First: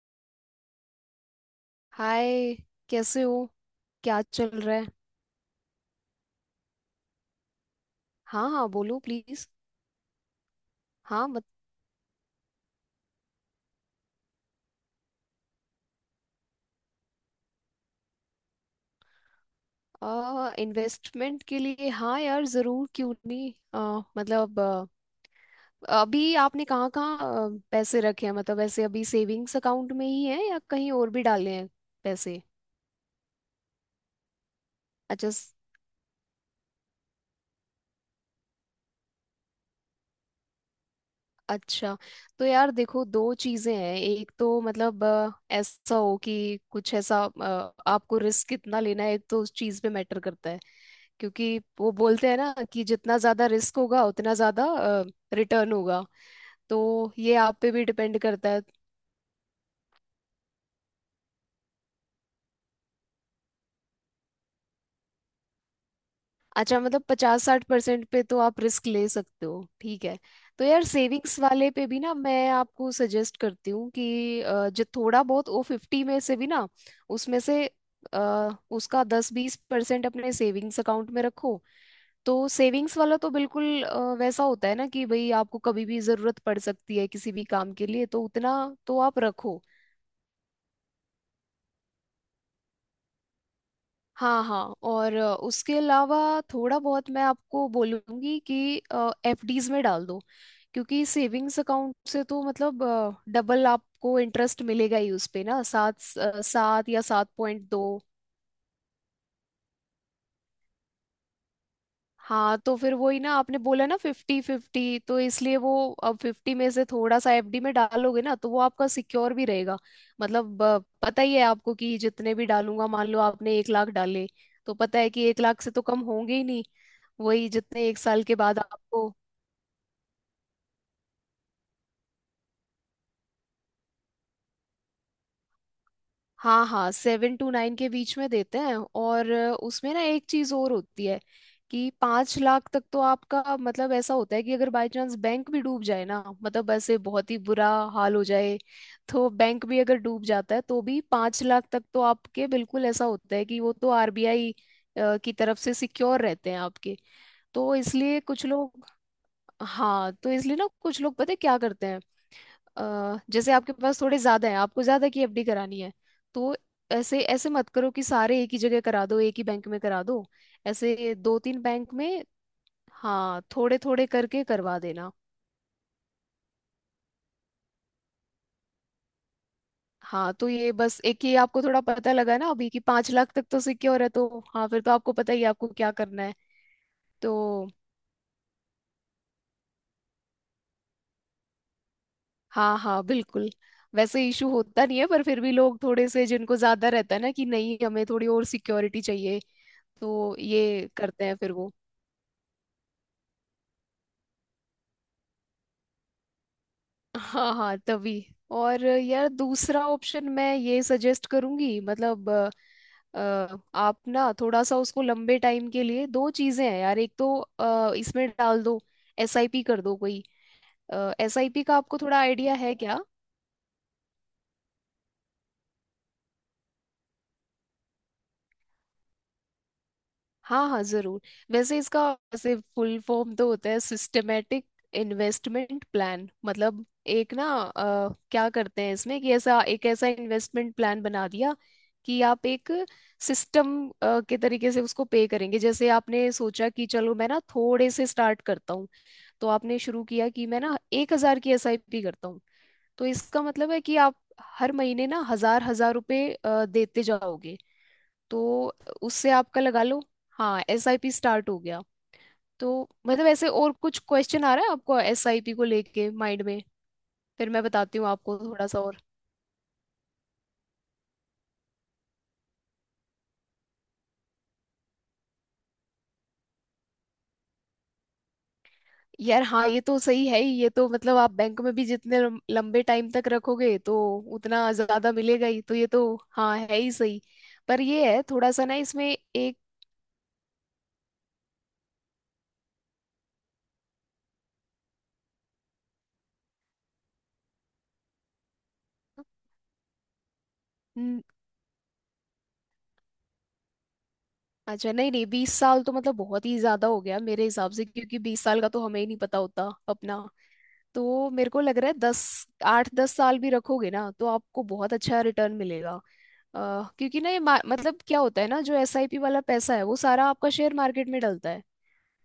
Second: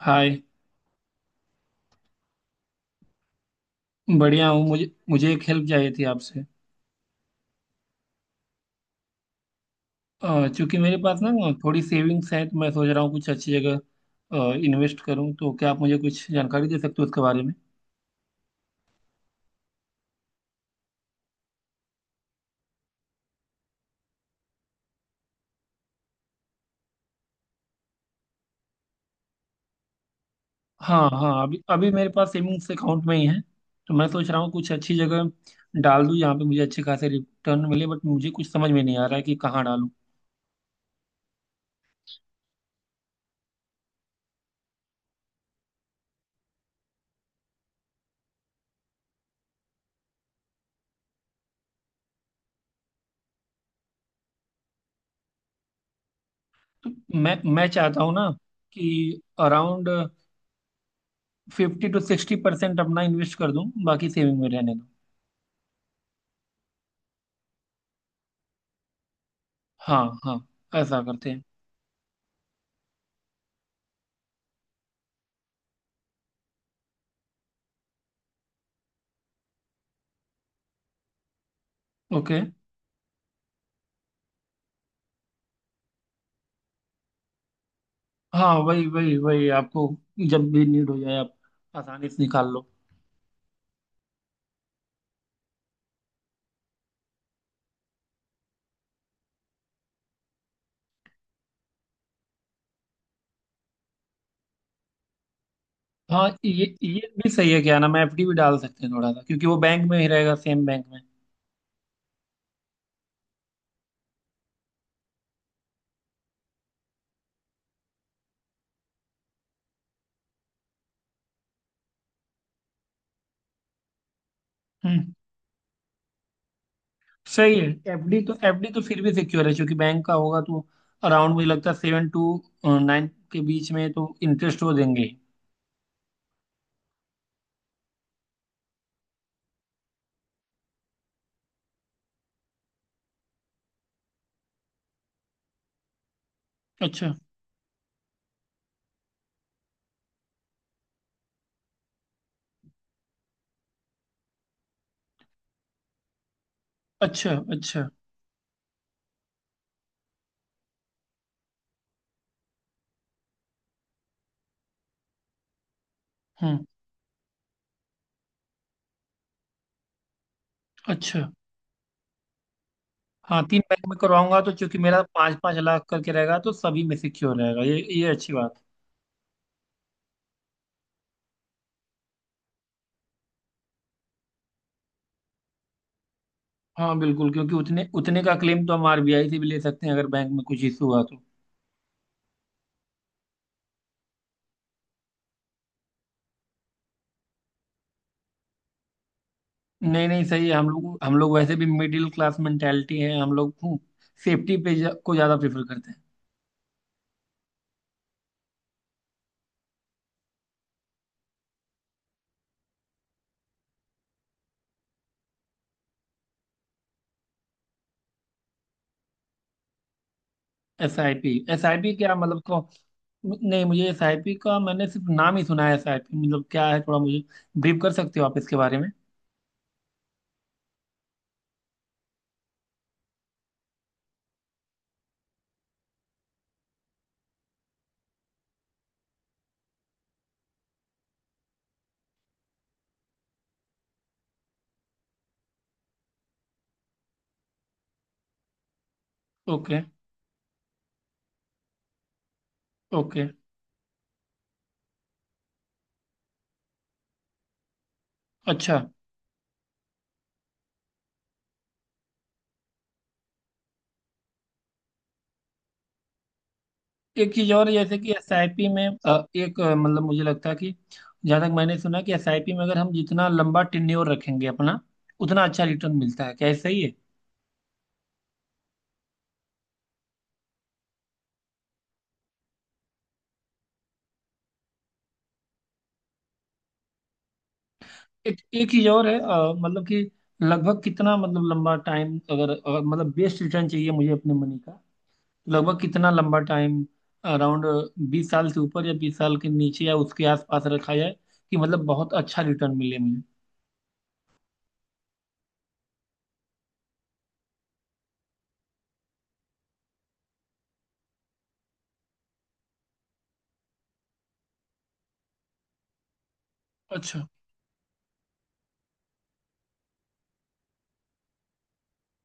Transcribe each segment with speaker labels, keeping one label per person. Speaker 1: हाय।
Speaker 2: Hi. कैसे हो? क्या
Speaker 1: बढ़िया
Speaker 2: चल
Speaker 1: हूँ।
Speaker 2: रहा है?
Speaker 1: मुझे मुझे एक हेल्प चाहिए थी आपसे।
Speaker 2: हाँ हाँ, बोलो प्लीज।
Speaker 1: चूंकि मेरे पास
Speaker 2: हाँ,
Speaker 1: ना
Speaker 2: मत।
Speaker 1: थोड़ी सेविंग्स है, तो मैं सोच रहा हूँ कुछ अच्छी जगह इन्वेस्ट करूँ। तो क्या आप मुझे कुछ जानकारी दे सकते हो उसके बारे में?
Speaker 2: इन्वेस्टमेंट के लिए, हाँ यार, जरूर, क्यों नहीं। मतलब अभी आपने कहाँ कहाँ पैसे रखे हैं? मतलब ऐसे अभी सेविंग्स अकाउंट में ही है या कहीं
Speaker 1: हाँ,
Speaker 2: और भी
Speaker 1: हाँ।
Speaker 2: डाले
Speaker 1: अभी
Speaker 2: हैं
Speaker 1: अभी मेरे पास
Speaker 2: पैसे?
Speaker 1: सेविंग्स अकाउंट में ही है। तो मैं सोच रहा हूँ कुछ अच्छी
Speaker 2: अच्छा।
Speaker 1: जगह डाल दूँ जहाँ पे मुझे अच्छे खासे रिटर्न मिले, बट मुझे कुछ समझ में नहीं आ रहा है कि कहाँ डालूँ।
Speaker 2: अच्छा। तो यार देखो, दो चीजें हैं। एक तो मतलब ऐसा हो कि कुछ ऐसा आपको रिस्क कितना लेना है, एक तो उस चीज पे मैटर करता है। क्योंकि वो बोलते हैं ना कि जितना ज्यादा रिस्क होगा, उतना ज्यादा रिटर्न होगा।
Speaker 1: तो
Speaker 2: तो ये
Speaker 1: मैं
Speaker 2: आप
Speaker 1: मैं
Speaker 2: पे भी
Speaker 1: चाहता हूँ
Speaker 2: डिपेंड
Speaker 1: ना
Speaker 2: करता है।
Speaker 1: कि अराउंड 50 से 60% अपना इन्वेस्ट कर दूँ, बाकी सेविंग में रहने दूँ।
Speaker 2: अच्छा, मतलब 50-60% पे तो आप रिस्क ले सकते हो,
Speaker 1: हाँ,
Speaker 2: ठीक है।
Speaker 1: हाँ।
Speaker 2: तो यार,
Speaker 1: ऐसा करते
Speaker 2: सेविंग्स
Speaker 1: हैं।
Speaker 2: वाले पे भी ना, मैं आपको सजेस्ट करती हूँ कि जो थोड़ा बहुत ओ फिफ्टी में से भी ना, उसमें से उसका 10-20% अपने सेविंग्स अकाउंट में रखो।
Speaker 1: ओके।
Speaker 2: तो सेविंग्स वाला तो बिल्कुल वैसा होता है ना कि भाई आपको कभी भी जरूरत पड़ सकती है किसी भी काम के लिए, तो
Speaker 1: हाँ,
Speaker 2: उतना
Speaker 1: वही
Speaker 2: तो
Speaker 1: वही
Speaker 2: आप
Speaker 1: वही
Speaker 2: रखो।
Speaker 1: आपको जब भी नीड हो जाए, आप आसानी से निकाल लो।
Speaker 2: हाँ हाँ। और उसके अलावा थोड़ा बहुत मैं आपको बोलूँगी कि एफडीज में डाल दो, क्योंकि सेविंग्स अकाउंट से तो मतलब डबल आपको इंटरेस्ट मिलेगा ही उस पे ना,
Speaker 1: हाँ, ये
Speaker 2: सात
Speaker 1: ये
Speaker 2: या सात
Speaker 1: भी सही है।
Speaker 2: पॉइंट
Speaker 1: क्या नाम
Speaker 2: दो
Speaker 1: है, एफडी भी डाल सकते हैं थोड़ा सा, क्योंकि वो बैंक में ही रहेगा, सेम बैंक में।
Speaker 2: हाँ, तो फिर वही ना, आपने बोला ना फिफ्टी फिफ्टी, तो इसलिए वो अब फिफ्टी में से थोड़ा सा एफडी में डालोगे ना, तो वो आपका सिक्योर भी रहेगा। मतलब पता ही है आपको कि जितने भी डालूंगा, मान लो आपने 1 लाख डाले, तो पता है
Speaker 1: हम्म।
Speaker 2: कि 1 लाख से तो कम होंगे ही नहीं, वही
Speaker 1: सही है।
Speaker 2: जितने एक
Speaker 1: एफडी
Speaker 2: साल
Speaker 1: तो
Speaker 2: के बाद
Speaker 1: एफडी तो फिर
Speaker 2: आपको।
Speaker 1: भी सिक्योर है क्योंकि बैंक का होगा, तो अराउंड मुझे लगता है 7 से 9 के बीच में तो इंटरेस्ट वो देंगे ही।
Speaker 2: हाँ हाँ, 7 से 9 के बीच में देते हैं। और उसमें ना एक चीज और होती है, कि 5 लाख तक तो आपका मतलब ऐसा होता है कि अगर बाय चांस बैंक भी डूब जाए ना, मतलब ऐसे
Speaker 1: अच्छा।
Speaker 2: बहुत ही बुरा हाल हो जाए, तो बैंक भी अगर डूब जाता है तो भी 5 लाख तक तो आपके बिल्कुल ऐसा होता है कि वो तो आरबीआई की तरफ से सिक्योर रहते हैं आपके।
Speaker 1: अच्छा।
Speaker 2: तो
Speaker 1: अच्छा।
Speaker 2: इसलिए कुछ लोग, हाँ, तो इसलिए ना कुछ लोग पता है क्या करते हैं, जैसे आपके पास थोड़े ज्यादा है, आपको ज्यादा की एफडी करानी है, तो
Speaker 1: हम्म।
Speaker 2: ऐसे ऐसे मत करो कि सारे एक ही जगह करा दो, एक ही बैंक में करा दो। ऐसे
Speaker 1: अच्छा।
Speaker 2: दो तीन बैंक में,
Speaker 1: हाँ,
Speaker 2: हाँ,
Speaker 1: तीन
Speaker 2: थोड़े
Speaker 1: बैंक में
Speaker 2: थोड़े
Speaker 1: करवाऊंगा,
Speaker 2: करके
Speaker 1: तो क्योंकि
Speaker 2: करवा
Speaker 1: मेरा
Speaker 2: देना।
Speaker 1: 5-5 लाख करके रहेगा तो सभी में सिक्योर रहेगा। ये अच्छी बात।
Speaker 2: हाँ, तो ये बस एक ही आपको थोड़ा पता लगा ना अभी, कि 5 लाख तक तो सिक्योर है, तो हाँ, फिर तो आपको पता ही है आपको क्या करना है।
Speaker 1: हाँ, बिल्कुल।
Speaker 2: तो
Speaker 1: क्योंकि उतने उतने का क्लेम तो हम आरबीआई से भी ले सकते हैं अगर बैंक में कुछ इशू हुआ तो।
Speaker 2: हाँ हाँ, बिल्कुल। वैसे इशू होता नहीं है, पर फिर भी लोग थोड़े से जिनको ज्यादा रहता है ना कि नहीं, हमें थोड़ी और सिक्योरिटी चाहिए,
Speaker 1: नहीं, नहीं,
Speaker 2: तो
Speaker 1: सही है। हम
Speaker 2: ये
Speaker 1: लोग हम
Speaker 2: करते
Speaker 1: लोग
Speaker 2: हैं फिर
Speaker 1: वैसे भी
Speaker 2: वो।
Speaker 1: मिडिल क्लास मेंटेलिटी है हम लोग। सेफ्टी पे को ज़्यादा प्रेफर करते हैं।
Speaker 2: हाँ हाँ, तभी। और यार दूसरा ऑप्शन मैं ये सजेस्ट करूंगी, मतलब आप ना थोड़ा सा उसको लंबे टाइम के लिए, दो चीजें हैं यार, एक तो इसमें डाल दो, एसआईपी कर दो कोई।
Speaker 1: S I P
Speaker 2: SIP
Speaker 1: S I
Speaker 2: का
Speaker 1: पी
Speaker 2: आपको
Speaker 1: क्या
Speaker 2: थोड़ा
Speaker 1: मतलब
Speaker 2: आइडिया
Speaker 1: को।
Speaker 2: है क्या?
Speaker 1: नहीं, मुझे एस आई पी का मैंने सिर्फ नाम ही सुना है। एस आई पी मतलब क्या है, थोड़ा मुझे ब्रीफ कर सकते हो आप इसके बारे में?
Speaker 2: हाँ हाँ जरूर। वैसे इसका वैसे फुल फॉर्म तो होता है सिस्टमेटिक इन्वेस्टमेंट प्लान। मतलब एक ना, क्या करते हैं इसमें कि ऐसा एक ऐसा इन्वेस्टमेंट प्लान बना दिया कि आप एक सिस्टम के तरीके से उसको पे करेंगे। जैसे आपने सोचा कि चलो, मैं ना थोड़े से स्टार्ट करता हूँ, तो आपने
Speaker 1: ओके।
Speaker 2: शुरू किया कि मैं ना 1,000 की एसआईपी करता हूँ। तो
Speaker 1: ओके।
Speaker 2: इसका मतलब है कि आप हर महीने ना हजार हजार रुपए देते जाओगे। तो
Speaker 1: अच्छा।
Speaker 2: उससे आपका लगा लो, हाँ, एस आई पी स्टार्ट हो गया। तो मतलब ऐसे और कुछ क्वेश्चन आ रहा है आपको एस आई पी को लेके माइंड में,
Speaker 1: एक चीज
Speaker 2: फिर मैं
Speaker 1: और, जैसे
Speaker 2: बताती हूँ
Speaker 1: कि
Speaker 2: आपको थोड़ा
Speaker 1: एसआईपी
Speaker 2: सा
Speaker 1: में
Speaker 2: और।
Speaker 1: एक मतलब मुझे लगता है कि जहां तक मैंने सुना कि एसआईपी में अगर हम जितना लंबा टेन्योर रखेंगे अपना, उतना अच्छा रिटर्न मिलता है, क्या ये सही है?
Speaker 2: यार हाँ, ये तो सही है ही, ये तो मतलब आप बैंक में भी जितने लंबे टाइम तक रखोगे तो उतना ज्यादा मिलेगा ही, तो ये तो हाँ, है ही सही। पर ये है
Speaker 1: एक
Speaker 2: थोड़ा सा
Speaker 1: एक
Speaker 2: ना
Speaker 1: चीज
Speaker 2: इसमें
Speaker 1: और है।
Speaker 2: एक
Speaker 1: मतलब कि लगभग कितना, मतलब लंबा टाइम, अगर मतलब बेस्ट रिटर्न चाहिए मुझे अपने मनी का, तो लगभग कितना लंबा टाइम अराउंड 20 साल से ऊपर या 20 साल के नीचे या उसके आसपास रखा जाए
Speaker 2: न-
Speaker 1: कि मतलब बहुत अच्छा रिटर्न मिले मुझे?
Speaker 2: अच्छा, नहीं नहीं, 20 साल तो मतलब बहुत ही ज्यादा हो गया मेरे हिसाब से, क्योंकि 20 साल का तो हमें ही नहीं पता होता अपना। तो मेरे को लग रहा है दस 8-10 साल भी रखोगे ना तो आपको बहुत अच्छा रिटर्न मिलेगा। क्योंकि
Speaker 1: अच्छा।
Speaker 2: ना ये मतलब क्या होता है ना, जो एसआईपी वाला पैसा है वो सारा आपका शेयर मार्केट में डलता है।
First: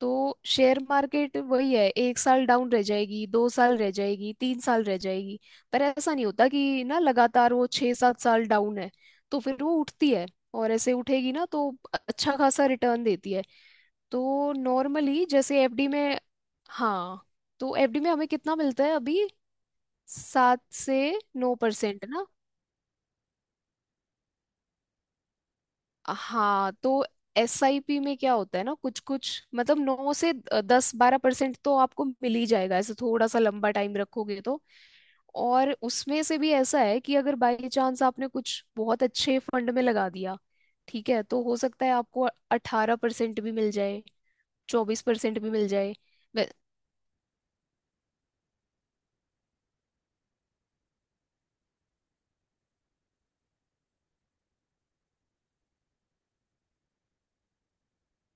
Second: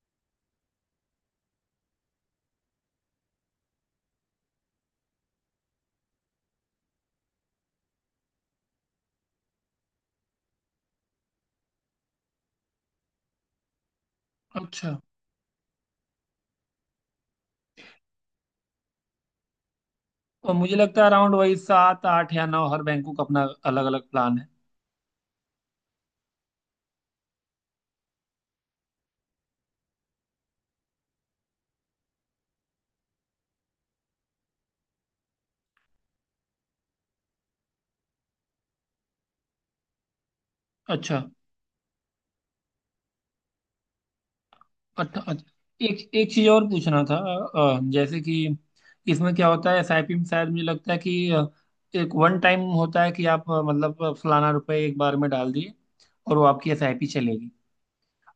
Speaker 2: तो शेयर मार्केट वही है, एक साल डाउन रह जाएगी, 2 साल रह जाएगी, 3 साल रह जाएगी, पर ऐसा नहीं होता कि ना लगातार वो 6-7 साल डाउन है। तो फिर वो उठती है, और ऐसे उठेगी ना तो अच्छा खासा रिटर्न देती है। तो
Speaker 1: अच्छा।
Speaker 2: नॉर्मली जैसे एफडी में, हाँ, तो एफडी में हमें कितना मिलता है अभी,
Speaker 1: और
Speaker 2: सात
Speaker 1: मुझे लगता है
Speaker 2: से
Speaker 1: अराउंड
Speaker 2: नौ
Speaker 1: वही सात
Speaker 2: परसेंट ना।
Speaker 1: आठ या नौ हर बैंकों का अपना अलग अलग प्लान है।
Speaker 2: हाँ, तो एसआईपी में क्या होता है ना, कुछ कुछ मतलब 9 से 10-12% तो आपको मिल ही जाएगा, ऐसे थोड़ा सा लंबा टाइम रखोगे तो। और उसमें से भी ऐसा है कि अगर बाई चांस आपने कुछ बहुत अच्छे फंड में लगा दिया, ठीक
Speaker 1: अच्छा।
Speaker 2: है, तो हो सकता है आपको 18% भी मिल जाए, चौबीस
Speaker 1: अच्छा।
Speaker 2: परसेंट भी मिल
Speaker 1: अच्छा।
Speaker 2: जाए।
Speaker 1: एक एक चीज
Speaker 2: वे-
Speaker 1: और पूछना था। जैसे कि इसमें क्या होता है एसआईपी में, शायद मुझे लगता है कि एक वन टाइम होता है कि आप मतलब फलाना रुपए एक बार में डाल दिए और वो आपकी एसआईपी चलेगी।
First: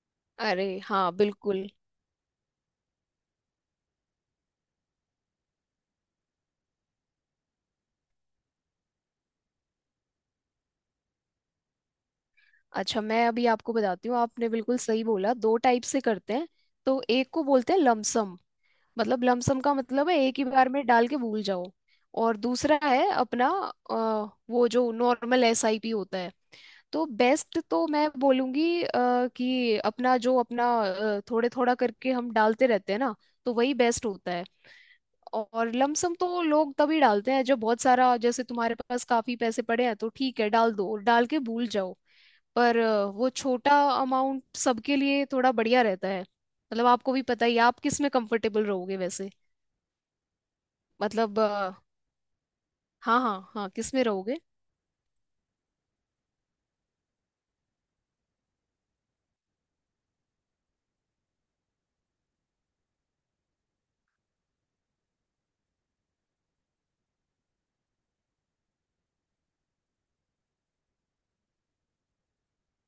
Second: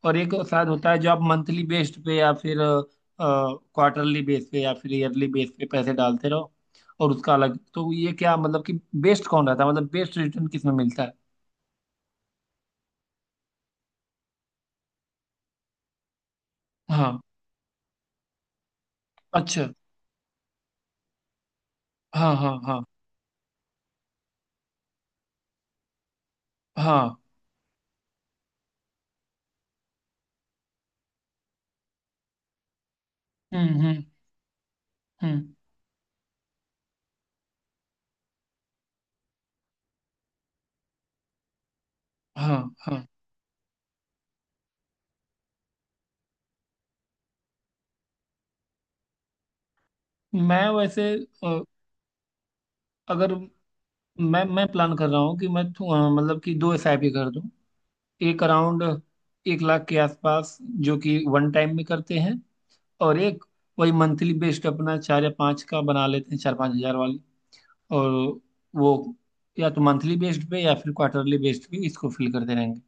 Speaker 1: और एक शायद
Speaker 2: अरे
Speaker 1: होता है जो
Speaker 2: हाँ
Speaker 1: आप मंथली
Speaker 2: बिल्कुल।
Speaker 1: बेस्ड पे या फिर क्वार्टरली बेस पे या फिर ईयरली बेस पे पैसे डालते रहो। और उसका अलग, तो ये क्या मतलब कि बेस्ट कौन रहता है, मतलब बेस्ट रिटर्न किसमें मिलता है?
Speaker 2: अच्छा, मैं अभी आपको बताती हूँ, आपने बिल्कुल सही बोला, दो टाइप से करते हैं। तो
Speaker 1: हाँ।
Speaker 2: एक को बोलते हैं लमसम। मतलब लमसम
Speaker 1: अच्छा।
Speaker 2: का मतलब है एक ही बार में डाल के भूल जाओ।
Speaker 1: हाँ,
Speaker 2: और
Speaker 1: हाँ,
Speaker 2: दूसरा
Speaker 1: हाँ।
Speaker 2: है अपना अ, वो जो नॉर्मल एसआईपी होता है। तो
Speaker 1: हाँ।
Speaker 2: बेस्ट तो मैं बोलूंगी कि अपना जो अपना थोड़े थोड़ा करके हम डालते रहते हैं ना, तो वही
Speaker 1: हम्म। हम्म।
Speaker 2: बेस्ट होता है।
Speaker 1: हम्म।
Speaker 2: और लमसम तो लोग तभी डालते हैं जब बहुत सारा, जैसे तुम्हारे पास काफी पैसे पड़े हैं तो ठीक है, डाल दो, डाल के भूल जाओ।
Speaker 1: हाँ,
Speaker 2: पर
Speaker 1: हाँ।
Speaker 2: वो छोटा अमाउंट सबके लिए थोड़ा बढ़िया रहता है, मतलब आपको भी पता ही है, आप किस में कंफर्टेबल रहोगे वैसे।
Speaker 1: मैं वैसे,
Speaker 2: मतलब
Speaker 1: अ,
Speaker 2: हाँ
Speaker 1: अगर
Speaker 2: हाँ हाँ, किस में रहोगे?
Speaker 1: मैं प्लान कर रहा हूँ कि मैं मतलब कि 2 एसआईपी कर दूँ। एक अराउंड 1 लाख के आसपास, जो कि वन टाइम में करते हैं, और एक वही मंथली बेस्ड अपना चार या पाँच का बना लेते हैं, 4-5 हजार वाली। और वो या तो मंथली बेस्ड पे या फिर क्वार्टरली बेस्ड पे इसको फिल करते रहेंगे।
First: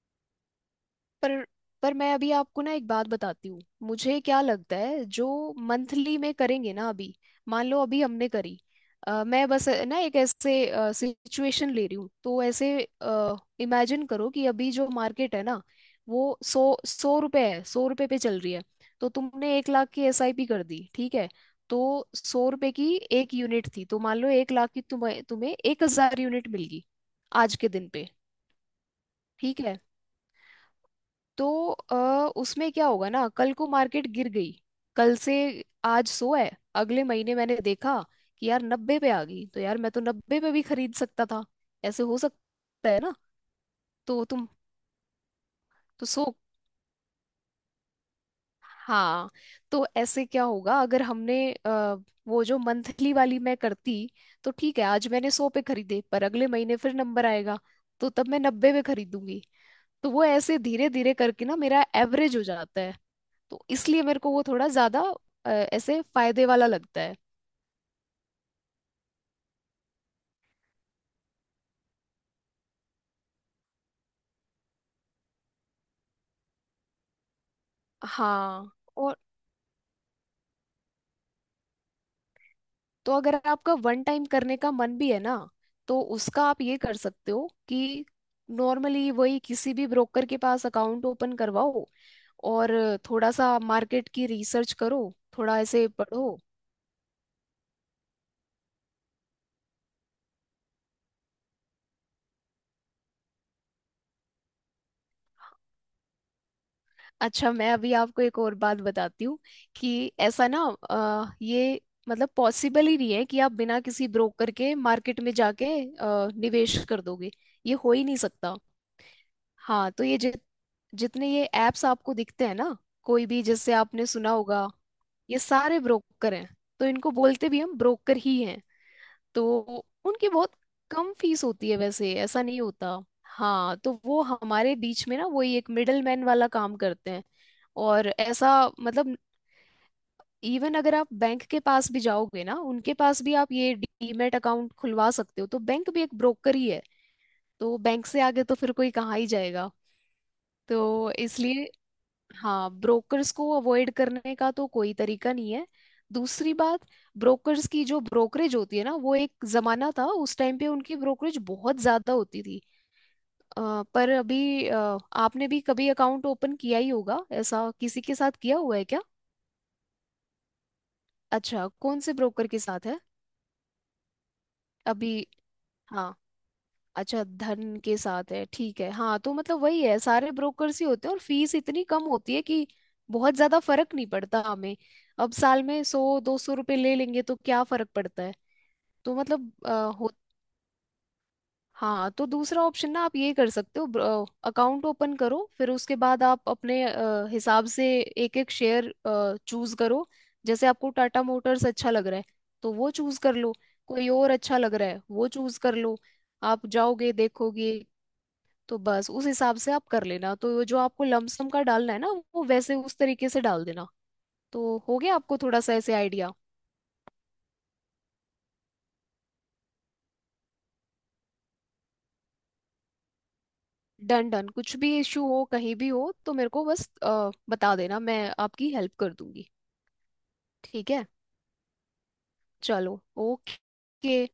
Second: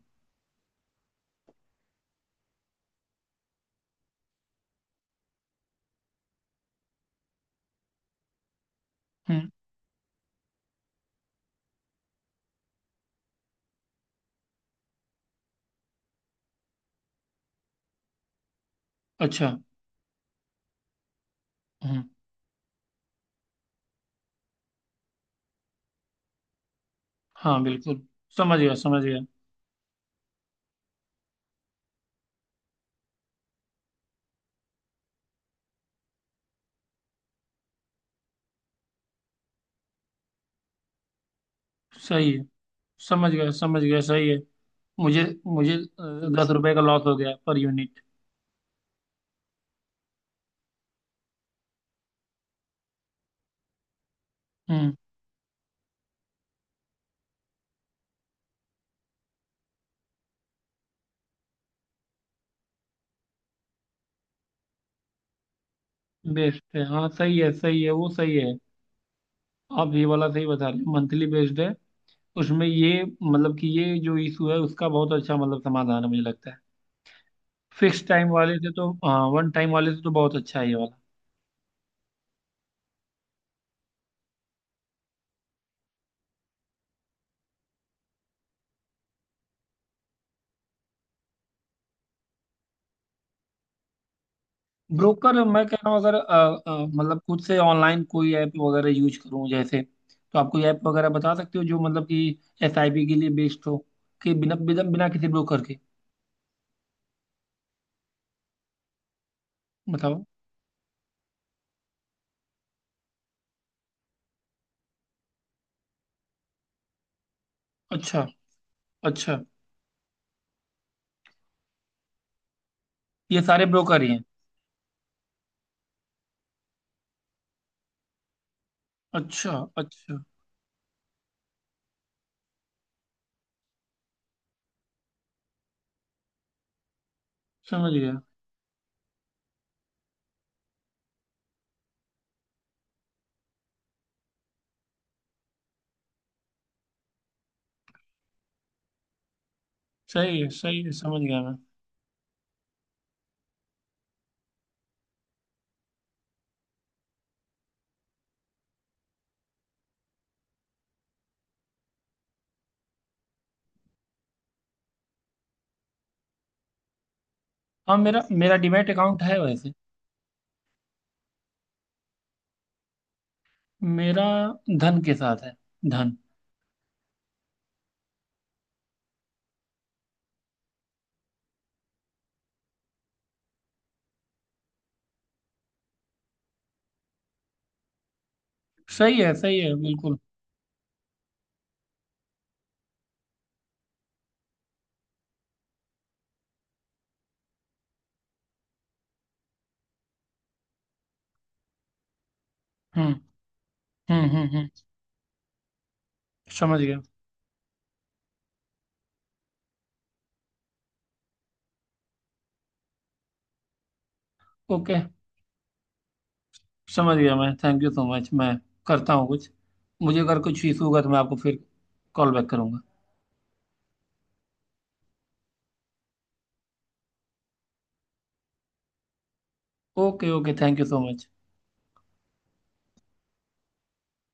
Speaker 2: पर पर मैं अभी आपको ना एक बात बताती हूँ, मुझे क्या लगता है जो मंथली में करेंगे ना अभी, मान लो अभी हमने करी, मैं
Speaker 1: हम्म।
Speaker 2: बस ना एक ऐसे सिचुएशन ले रही हूँ, तो ऐसे इमेजिन करो कि अभी जो मार्केट है ना, वो सौ सौ रुपए है, 100 रुपए पे चल रही है। तो
Speaker 1: अच्छा।
Speaker 2: तुमने 1 लाख की एसआईपी कर दी, ठीक है। तो
Speaker 1: हम्म।
Speaker 2: 100 रुपए की एक यूनिट थी, तो मान लो 1 लाख की तुम्हें तुम्हें 1,000 यूनिट मिल गई आज
Speaker 1: हाँ,
Speaker 2: के दिन
Speaker 1: बिल्कुल।
Speaker 2: पे,
Speaker 1: समझ गया, समझ गया,
Speaker 2: ठीक है। तो उसमें क्या होगा ना, कल को मार्केट गिर गई। कल से आज 100 है, अगले महीने मैंने देखा कि यार 90 पे आ गई, तो यार, मैं तो 90 पे भी खरीद सकता था। ऐसे हो
Speaker 1: सही है।
Speaker 2: सकता है ना।
Speaker 1: समझ गया, समझ गया,
Speaker 2: तो
Speaker 1: सही है।
Speaker 2: तुम।
Speaker 1: मुझे मुझे
Speaker 2: तो सो।
Speaker 1: 10 रुपए का लॉस हो गया पर यूनिट।
Speaker 2: हाँ, तो ऐसे क्या होगा अगर हमने, वो जो मंथली वाली मैं करती, तो ठीक है,
Speaker 1: हम्म।
Speaker 2: आज मैंने 100 पे खरीदे, पर अगले महीने फिर नंबर आएगा, तो तब मैं 90 पे खरीदूंगी। तो वो ऐसे धीरे धीरे करके ना मेरा एवरेज हो जाता है। तो इसलिए मेरे को वो थोड़ा ज्यादा ऐसे फायदे
Speaker 1: बेस्ड
Speaker 2: वाला
Speaker 1: है,
Speaker 2: लगता
Speaker 1: हाँ,
Speaker 2: है।
Speaker 1: सही है, सही है, वो सही है। आप ये वाला सही बता रहे हो, मंथली बेस्ड है। उसमें ये मतलब कि ये जो इशू है उसका बहुत अच्छा मतलब समाधान है, मुझे लगता है। फिक्स टाइम वाले
Speaker 2: हाँ।
Speaker 1: से तो
Speaker 2: और
Speaker 1: हाँ, वन टाइम वाले से तो बहुत अच्छा है ये वाला।
Speaker 2: तो अगर आपका वन टाइम करने का मन भी है ना, तो उसका आप ये कर सकते हो कि नॉर्मली वही किसी भी ब्रोकर के पास अकाउंट ओपन करवाओ, और थोड़ा सा मार्केट की रिसर्च करो,
Speaker 1: ब्रोकर,
Speaker 2: थोड़ा
Speaker 1: मैं कह
Speaker 2: ऐसे
Speaker 1: रहा हूँ अगर
Speaker 2: पढ़ो।
Speaker 1: मतलब खुद से ऑनलाइन कोई ऐप वगैरह यूज करूँ जैसे, तो आप कोई ऐप वगैरह बता सकते हो जो मतलब कि एसआईपी के लिए बेस्ड हो, कि बिना बिना बिना किसी ब्रोकर के?
Speaker 2: अच्छा, मैं अभी आपको एक और बात बताती हूँ, कि
Speaker 1: बताओ।
Speaker 2: ऐसा ना, ये मतलब पॉसिबल ही नहीं है कि आप बिना किसी ब्रोकर के मार्केट में जाके निवेश कर दोगे, ये हो ही नहीं
Speaker 1: अच्छा।
Speaker 2: सकता।
Speaker 1: अच्छा।
Speaker 2: हाँ, तो ये जितने ये एप्स आपको दिखते हैं ना, कोई भी
Speaker 1: ये सारे
Speaker 2: जैसे
Speaker 1: ब्रोकर
Speaker 2: आपने
Speaker 1: ही हैं।
Speaker 2: सुना होगा, ये सारे ब्रोकर हैं। तो इनको बोलते भी हम ब्रोकर ही हैं। तो
Speaker 1: अच्छा। अच्छा।
Speaker 2: उनकी बहुत कम फीस होती है, वैसे ऐसा नहीं होता। हाँ, तो वो हमारे बीच में ना, वही एक मिडल मैन वाला काम करते हैं।
Speaker 1: समझ
Speaker 2: और
Speaker 1: गया।
Speaker 2: ऐसा मतलब, इवन अगर आप बैंक के पास भी जाओगे ना, उनके पास भी आप ये डीमैट अकाउंट खुलवा सकते हो, तो बैंक भी एक ब्रोकर ही है। तो बैंक से आगे तो फिर कोई कहाँ ही जाएगा।
Speaker 1: सही है, सही है,
Speaker 2: तो
Speaker 1: समझ गया मैं।
Speaker 2: इसलिए हाँ, ब्रोकर्स को अवॉइड करने का तो कोई तरीका नहीं है। दूसरी बात, ब्रोकर्स की जो ब्रोकरेज होती है ना, वो एक जमाना था उस टाइम पे उनकी ब्रोकरेज बहुत ज्यादा होती थी। पर अभी, आपने भी कभी अकाउंट ओपन किया ही होगा, ऐसा
Speaker 1: हाँ,
Speaker 2: किसी के
Speaker 1: मेरा
Speaker 2: साथ
Speaker 1: मेरा
Speaker 2: किया हुआ है
Speaker 1: डीमैट
Speaker 2: क्या?
Speaker 1: अकाउंट है वैसे।
Speaker 2: अच्छा, कौन से ब्रोकर के साथ है
Speaker 1: मेरा धन के
Speaker 2: अभी?
Speaker 1: साथ है।
Speaker 2: हाँ,
Speaker 1: धन।
Speaker 2: अच्छा, धन के साथ है, ठीक है। हाँ, तो मतलब वही है, सारे ब्रोकर्स ही होते हैं और फीस इतनी कम होती है कि बहुत ज्यादा फर्क नहीं पड़ता हमें। अब साल में 100-200 रुपये ले लेंगे तो क्या फर्क पड़ता है। तो
Speaker 1: सही है,
Speaker 2: मतलब
Speaker 1: सही
Speaker 2: आ,
Speaker 1: है,
Speaker 2: हो
Speaker 1: बिल्कुल।
Speaker 2: हाँ, तो दूसरा ऑप्शन ना, आप ये कर सकते हो अकाउंट ओपन करो, फिर उसके बाद आप अपने हिसाब से एक एक शेयर चूज करो। जैसे आपको टाटा मोटर्स अच्छा लग रहा है तो वो
Speaker 1: हम्म।
Speaker 2: चूज कर लो। कोई
Speaker 1: हम्म।
Speaker 2: और
Speaker 1: हम्म।
Speaker 2: अच्छा
Speaker 1: हम्म।
Speaker 2: लग रहा है वो चूज कर लो। आप
Speaker 1: समझ गया।
Speaker 2: जाओगे देखोगे, तो बस उस हिसाब से आप कर लेना। तो वो जो आपको लमसम का डालना है ना, वो वैसे उस तरीके से डाल देना। तो
Speaker 1: ओके।
Speaker 2: हो गया आपको थोड़ा सा ऐसे आइडिया।
Speaker 1: समझ गया मैं। Thank you so much. मैं करता हूँ कुछ। मुझे अगर कुछ इशू होगा तो मैं आपको फिर कॉल बैक करूँगा।
Speaker 2: डन डन, कुछ भी इश्यू हो, कहीं भी हो तो मेरे को बस बता देना, मैं आपकी हेल्प कर दूंगी।
Speaker 1: ओके। ओके। थैंक यू
Speaker 2: ठीक
Speaker 1: सो
Speaker 2: है,
Speaker 1: मच।
Speaker 2: चलो, ओके।